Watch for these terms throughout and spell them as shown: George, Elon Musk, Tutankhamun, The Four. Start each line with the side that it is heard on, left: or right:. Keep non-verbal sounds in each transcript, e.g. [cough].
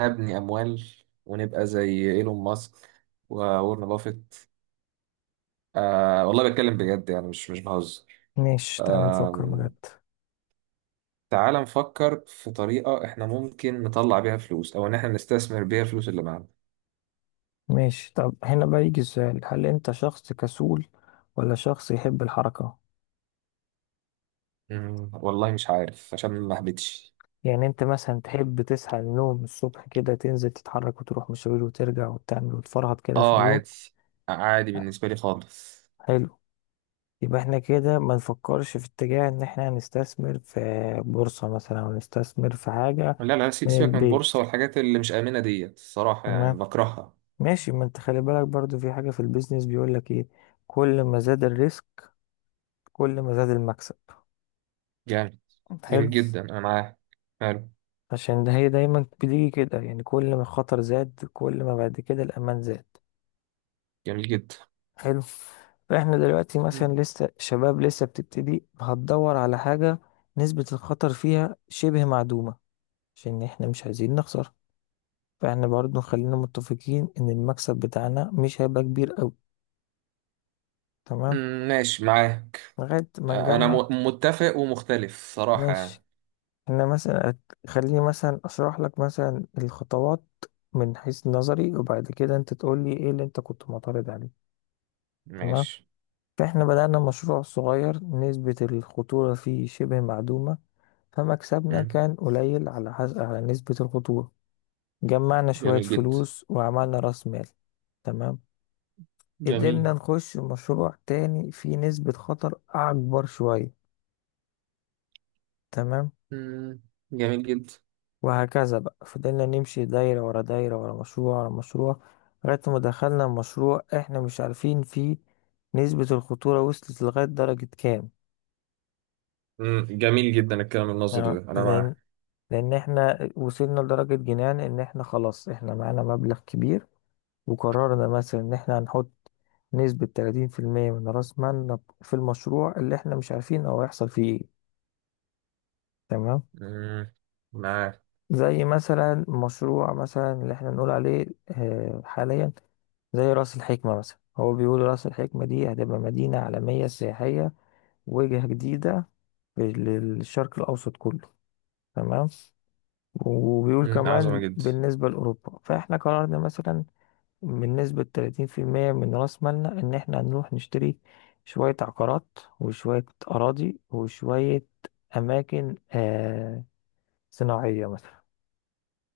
right: هبني أموال ونبقى زي إيلون ماسك وورن بافيت. آه والله بتكلم بجد، يعني مش بهزر.
left: ماشي، تعال نفكر
right: آه.
left: بجد.
right: تعال نفكر في طريقة إحنا ممكن نطلع بيها فلوس، أو إن إحنا نستثمر بيها الفلوس اللي معانا.
left: ماشي، طب هنا بقى يجي السؤال، هل انت شخص كسول ولا شخص يحب الحركة؟
right: والله مش عارف عشان ما أهبطش.
left: يعني انت مثلا تحب تصحى من النوم الصبح كده، تنزل تتحرك وتروح مشاوير وترجع وتعمل وتفرهد كده في
right: آه
left: اليوم؟
right: عادي. آه، عادي بالنسبة لي خالص.
left: حلو. يبقى احنا كده ما نفكرش في اتجاه ان احنا هنستثمر في بورصة مثلا او نستثمر في حاجة
right: لا لا
left: من
right: سيبك من
left: البيت.
right: البورصة والحاجات اللي مش آمنة ديت، الصراحة يعني
left: تمام.
right: بكرهها.
left: ماشي، ما انت خلي بالك برضو، في حاجة في البيزنس بيقول لك ايه، كل ما زاد الريسك كل ما زاد المكسب.
right: جامد.
left: حلو.
right: جميل جدا أنا معاه. حلو.
left: عشان ده هي دايما بتيجي كده، يعني كل ما الخطر زاد كل ما بعد كده الأمان زاد.
right: جميل جدا.
left: حلو. فاحنا دلوقتي مثلا
right: مم.
left: لسه شباب، لسه بتبتدي هتدور على حاجة نسبة الخطر فيها شبه معدومة، عشان احنا مش عايزين نخسر. فاحنا برضو خلينا متفقين ان المكسب بتاعنا مش هيبقى كبير قوي، تمام،
right: مم، ماشي معاك.
left: لغاية ما
right: انا
left: نجمع.
right: متفق ومختلف صراحة
left: ماشي،
right: يعني.
left: احنا مثلا خليني مثلا اشرح لك مثلا الخطوات من حيث نظري، وبعد كده انت تقول لي ايه اللي انت كنت معترض عليه. تمام.
right: ماشي.
left: فإحنا بدأنا مشروع صغير نسبة الخطورة فيه شبه معدومة، فمكسبنا
right: مم.
left: كان قليل على حسب على نسبة الخطورة. جمعنا شوية
right: جميل جدا.
left: فلوس وعملنا رأس مال. تمام.
right: جميل.
left: قدرنا نخش مشروع تاني فيه نسبة خطر أكبر شوية. تمام.
right: مم. جميل جدا.
left: وهكذا بقى، فضلنا نمشي دايرة ورا دايرة، ورا مشروع ورا مشروع، لغاية ما دخلنا مشروع إحنا مش عارفين فيه نسبة الخطورة وصلت لغاية درجة كام.
right: مم. جميل جدا الكلام
left: تمام؟
right: النظري ده انا
left: لأن،
right: معاه.
left: لان احنا وصلنا لدرجة جنان ان احنا خلاص احنا معانا مبلغ كبير، وقررنا مثلا ان احنا هنحط نسبة 30% من راس مالنا في المشروع اللي احنا مش عارفين هو هيحصل فيه ايه. تمام.
right: مم. معاه.
left: زي مثلا مشروع مثلا اللي احنا نقول عليه حاليا، زي راس الحكمة مثلا. هو بيقول راس الحكمة دي هتبقى مدينة عالمية سياحية، وجهة جديدة للشرق الأوسط كله، تمام، وبيقول
right: مم. عظمة
left: كمان
right: جدا.
left: بالنسبة لأوروبا. فإحنا قررنا مثلا من نسبة 30% من رأس مالنا إن إحنا نروح نشتري شوية عقارات وشوية أراضي وشوية أماكن صناعية مثلا.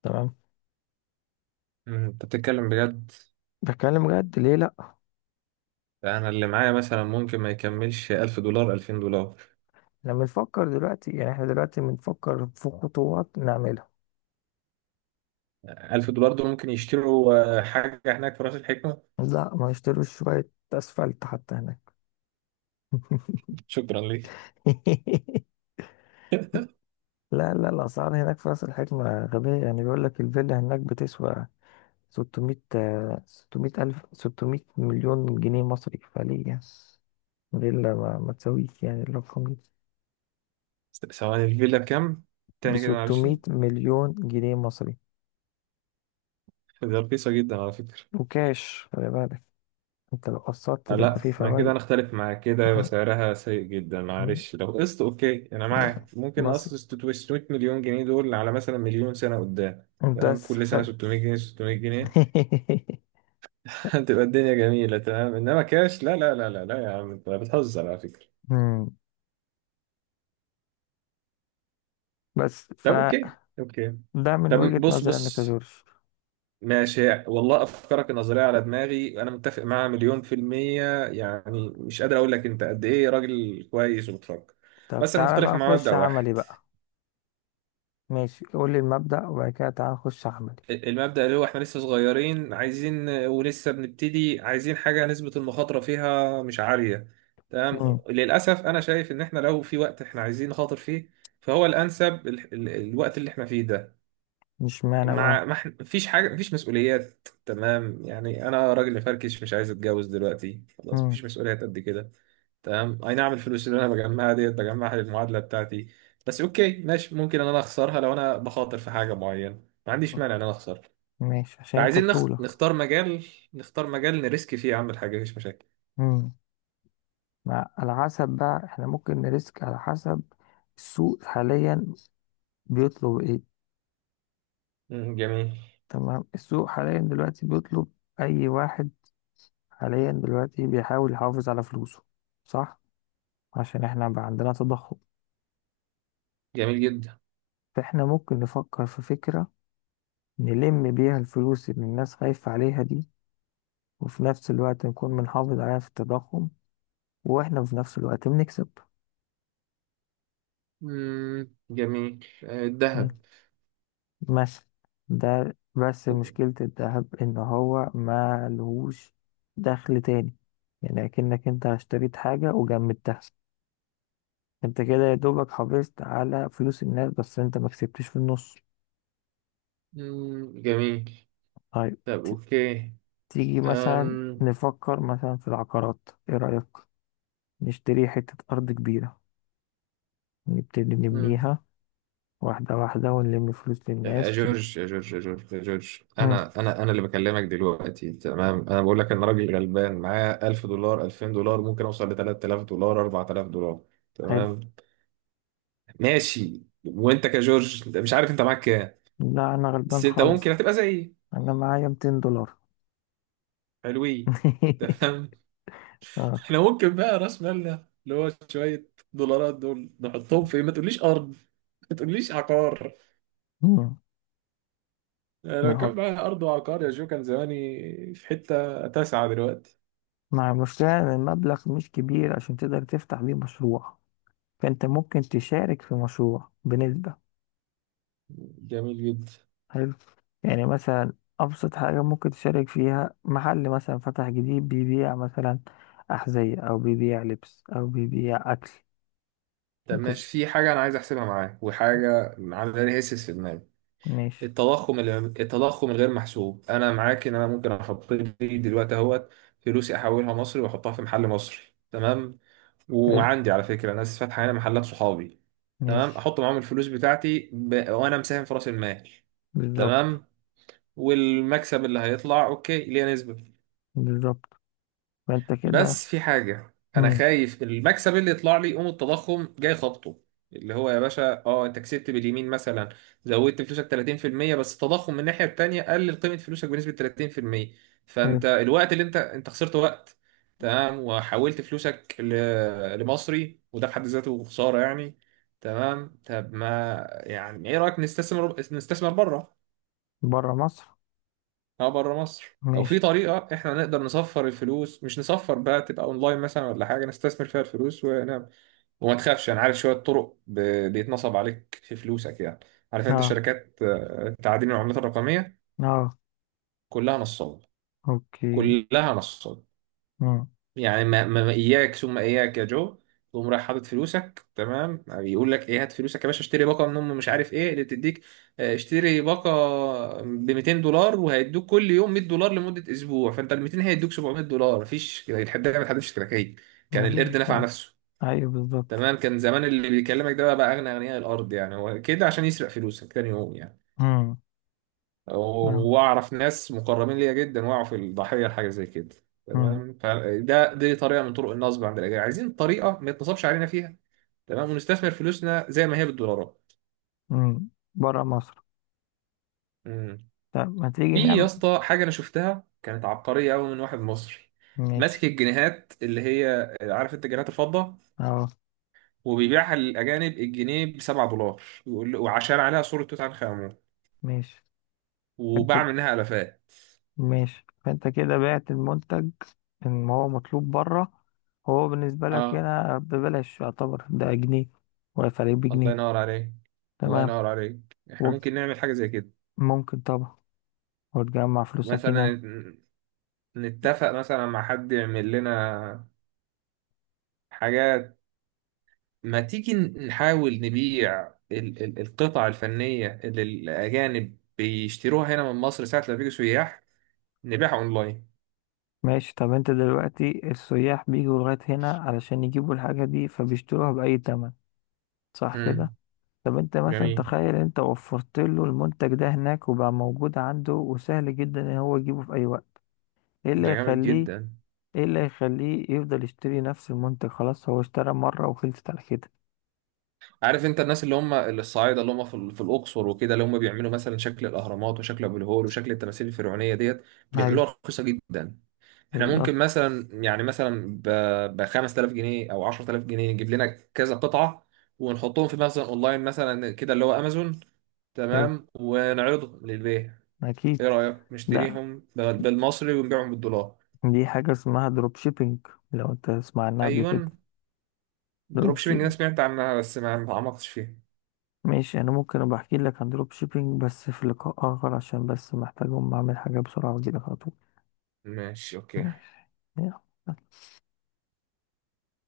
left: تمام.
right: مم. انت بتتكلم بجد.
left: بتكلم بجد، ليه لأ؟
right: انا اللي معايا مثلا ممكن ما يكملش 1000 دولار 2000 دولار.
left: إحنا بنفكر دلوقتي، يعني إحنا دلوقتي بنفكر في خطوات نعملها.
right: 1000 دولار دول ممكن يشتروا آه، حاجة هناك في راس الحكمة.
left: لأ، ما نشتروش شوية أسفلت حتى هناك.
right: شكرا ليك.
left: [laughs]
right: [laughs]
left: لا لا، الأسعار هناك في راس الحكمة غبية. يعني بيقول لك الفيلا هناك بتسوى 600، 600 ألف، 600 مليون جنيه مصري. فليه يعني فيلا ما تسويش يعني الرقم ده
right: ثواني، الفيلا بكام؟
left: ب
right: تاني كده معلش.
left: 600 مليون جنيه مصري
right: ده رخيصة جدا على فكرة.
left: وكاش؟ خلي بالك، انت لو قسطت تبقى
right: لا
left: فيه
right: ما كده انا
left: فوائد.
right: اختلف معاك، كده يبقى
left: آه.
right: سعرها سيء جدا. معلش لو قسط اوكي انا
left: لا،
right: معاك، ممكن
left: بسيط.
right: اقسط 600 مليون جنيه دول على مثلا مليون سنه قدام. تمام،
left: بس
right: كل سنه
left: خ...
right: 600 جنيه 600 جنيه.
left: [laughs]
right: [laughs] هتبقى الدنيا جميله. تمام، انما كاش؟ لا لا لا لا لا، يا عم انت بتهزر على فكره.
left: مم. بس
right: طب اوكي
left: فده
right: اوكي.
left: من
right: طب
left: وجهة
right: بص
left: نظري انا
right: بص
left: كجورج.
right: ماشي، والله افكارك النظريه على دماغي، انا متفق معاها مليون في الميه. يعني مش قادر اقول لك انت قد ايه راجل كويس وبتفكر.
left: طب
right: بس انا
left: تعالى بقى
right: مختلف مع
left: نخش
right: مبدأ
left: عملي
right: واحد.
left: بقى. ماشي، قول لي المبدأ وبعد كده تعالى نخش عملي.
right: المبدأ اللي هو احنا لسه صغيرين، عايزين، ولسه بنبتدي عايزين حاجة نسبة المخاطرة فيها مش عالية. تمام.
left: مم.
right: للأسف أنا شايف إن احنا لو في وقت احنا عايزين نخاطر فيه، فهو الأنسب ال الوقت اللي احنا فيه ده.
left: مش معنى بقى.
right: مع ما احنا- مفيش حاجة، مفيش مسؤوليات. تمام يعني، أنا راجل فركش مش عايز أتجوز دلوقتي، خلاص
left: مم.
right: مفيش مسؤوليات قد كده. تمام، أي نعم الفلوس اللي أنا بجمعها ديت بجمعها للمعادلة بتاعتي. بس أوكي ماشي، ممكن إن أنا أخسرها لو أنا بخاطر في حاجة معينة، ما عنديش مانع إن أنا أخسر.
left: ماشي، عشان انت
right: فعايزين
left: بطولك.
right: نختار مجال. نختار مجال نريسك فيه، اعمل حاجه مفيش مشاكل.
left: امم. مع على حسب بقى، احنا ممكن نريسك على حسب السوق حاليا بيطلب ايه.
right: مم، جميل.
left: تمام، السوق حاليا دلوقتي بيطلب اي واحد حاليا دلوقتي بيحاول يحافظ على فلوسه، صح؟ عشان احنا بقى عندنا تضخم.
right: جميل جدا.
left: فاحنا ممكن نفكر في فكرة نلم بيها الفلوس اللي الناس خايفة عليها دي، وفي نفس الوقت نكون بنحافظ عليها في التضخم، واحنا في نفس الوقت بنكسب.
right: مم، جميل آه، الذهب.
left: مثلا. ده بس مشكلة الذهب، إن هو ما لهوش دخل تاني. يعني أكنك أنت اشتريت حاجة وجمدتها. أنت كده يا دوبك حافظت على فلوس الناس، بس أنت ما كسبتش في النص.
right: مم، جميل.
left: طيب.
right: طب اوكي.
left: تيجي مثلا
right: أم...
left: نفكر مثلا في العقارات، إيه رأيك؟ نشتري حتة أرض كبيرة، نبتدي
right: مم.
left: نبنيها واحدة واحدة ونلم فلوس
right: يا
left: للناس.
right: جورج يا جورج يا جورج يا جورج،
left: مم.
right: انا انا انا اللي بكلمك دلوقتي. تمام، انا بقول لك ان راجل غلبان معاه 1000 دولار 2000 دولار، ممكن اوصل ل 3000 دولار 4000 دولار.
left: حلو.
right: تمام. ماشي، وانت كجورج مش عارف انت معاك كام.
left: لا أنا
right: بس
left: غلبان
right: انت ممكن
left: خالص،
right: هتبقى زيي.
left: أنا معايا 200 دولار.
right: حلوين. تمام.
left: [laughs]
right: احنا ممكن بقى راس مالنا اللي هو شوية دولارات دول نحطهم في، ما تقوليش أرض، ما تقوليش عقار.
left: آه.
right: أنا لو
left: بنحط،
right: كان معايا أرض وعقار يا جو كان زماني في حتة تاسعة دلوقتي.
left: مع المشكلة إن المبلغ مش كبير عشان تقدر تفتح بيه مشروع، فأنت ممكن تشارك في مشروع بنسبة.
right: جميل جدا.
left: حلو. يعني مثلا أبسط حاجة ممكن تشارك فيها، محل مثلا فتح جديد بيبيع مثلا أحذية أو بيبيع لبس أو بيبيع أكل.
right: طب
left: أنت ش-
right: ماشي، في حاجة أنا عايز أحسبها معاك وحاجة عاملة لي هيسس في دماغي.
left: ماشي.
right: التضخم ال- التضخم الغير محسوب. أنا معاك إن أنا ممكن أحط لي دلوقتي أهوت فلوسي أحولها مصري وأحطها في محل مصري. تمام.
left: حلو.
right: وعندي على فكره ناس فاتحه هنا محلات، صحابي. تمام،
left: ماشي.
right: احط معاهم الفلوس بتاعتي وانا مساهم في راس المال.
left: بالظبط.
right: تمام. والمكسب اللي هيطلع اوكي ليه نسبه.
left: بالظبط. فأنت كده.
right: بس في حاجة أنا
left: مم.
right: خايف، المكسب اللي يطلع لي يقوم التضخم جاي خبطه. اللي هو يا باشا، أه أنت كسبت باليمين مثلا، زودت فلوسك 30%، بس التضخم من الناحية التانية قلل قيمة فلوسك بنسبة 30%.
left: حلو.
right: فأنت الوقت اللي أنت خسرت وقت. تمام، وحولت لمصري، وده في حد ذاته خسارة يعني. تمام طب ما، يعني إيه رأيك نستثمر، نستثمر بره.
left: برا مصر.
right: اه بره مصر. لو في
left: ماشي.
right: طريقة احنا نقدر نصفر الفلوس، مش نصفر بقى، تبقى اونلاين مثلا ولا حاجة نستثمر فيها الفلوس ونعمل. وما تخافش انا عارف شوية بيتنصب عليك في فلوسك يعني. عارف انت
left: اه.
right: شركات آه، تعدين العملات الرقمية؟
left: اه.
right: كلها نصاب.
left: اوكي.
right: كلها نصاب.
left: مم.
right: يعني ما اياك ثم اياك يا جو، تقوم رايح حاطط فلوسك، تمام، بيقول لك ايه هات فلوسك يا باشا اشتري باقه من ام مش عارف ايه اللي بتديك آه، اشتري باقه ب 200 دولار وهيدوك كل يوم 100 دولار لمده اسبوع، فانت ال 200 هيدوك 700 دولار. مفيش الحد ده، ما اتحدش كراكيب، كان
left: مفيش
right: القرد نفع
left: الكلام.
right: نفسه.
left: ايوه بالظبط.
right: تمام، كان زمان اللي بيكلمك ده بقى اغنى اغنياء الارض يعني، هو كده عشان يسرق فلوسك تاني يوم يعني.
left: امم. اه.
right: واعرف ناس مقربين ليا جدا وقعوا في الضحيه لحاجه زي كده.
left: امم.
right: تمام، فده دي طريقه من طرق النصب عند الاجانب، عايزين طريقه ما يتنصبش علينا فيها. تمام، ونستثمر فلوسنا زي ما هي بالدولارات.
left: امم، بره مصر.
right: امم.
left: طب ما تيجي
right: في يا
left: نعمل.
right: اسطى حاجه انا شفتها كانت عبقريه قوي من واحد مصري. ماسك
left: ماشي.
right: الجنيهات اللي هي عارف انت جنيهات الفضه،
left: اهو.
right: وبيبيعها للاجانب الجنيه ب 7 دولار وعشان عليها صوره توت عنخ امون،
left: ماشي. انت.
right: وباع منها الافات.
left: ماشي. فانت كده بعت المنتج ان هو مطلوب بره، هو بالنسبة لك
right: اه.
left: هنا ببلاش، يعتبر ده جنيه وفرق
right: الله
left: بجنيه.
right: ينور عليك. الله
left: تمام.
right: ينور عليك. احنا ممكن نعمل حاجه زي كده.
left: وممكن طبعا، وتجمع فلوسك هناك.
right: مثلا نتفق مثلا مع حد يعمل لنا حاجات. ما تيجي نحاول نبيع القطع الفنية اللي الأجانب بيشتروها هنا من مصر ساعة لما بيجوا سياح، نبيعها أونلاين.
left: ماشي. طب انت دلوقتي السياح بيجوا لغاية هنا علشان يجيبوا الحاجة دي، فبيشتروها بأي تمن، صح كده؟
right: امم.
left: طب انت مثلا
right: جميل.
left: تخيل انت وفرت له المنتج ده هناك وبقى موجود عنده وسهل جدا ان هو يجيبه في اي وقت، ايه اللي
right: ده جامد
left: يخليه،
right: جدا.
left: ايه اللي يخليه يفضل يشتري نفس المنتج؟ خلاص هو اشترى مرة وخلصت على كده.
right: عارف انت الناس اللي هم الصعايدة اللي هم في في الأقصر وكده، اللي هم بيعملوا مثلا شكل الأهرامات وشكل أبو الهول وشكل التماثيل الفرعونية ديت،
left: ايوه،
right: بيعملوها رخيصة جدا. احنا
left: بالظبط.
right: ممكن مثلا، يعني مثلا ب 5000 جنيه او 10000 جنيه نجيب لنا كذا قطعة، ونحطهم في مثلا اونلاين مثلا كده اللي هو امازون.
left: حلو.
right: تمام، ونعرضهم للبيع. ايه
left: اكيد.
right: رأيك
left: لا،
right: نشتريهم بالمصري ونبيعهم بالدولار.
left: دي حاجة اسمها دروب شيبينج، لو انت تسمع عنها قبل كده.
right: ايوه، دروب
left: دروب
right: شيبنج انا
left: شيبينج.
right: سمعت عنها بس ما تعمقتش فيها.
left: ماشي، انا ممكن ابقى احكي لك عن دروب شيبينج بس في لقاء اخر، عشان بس محتاج اقوم اعمل حاجة بسرعة واجيلك على طول.
right: ماشي اوكي.
left: ماشي. يلا.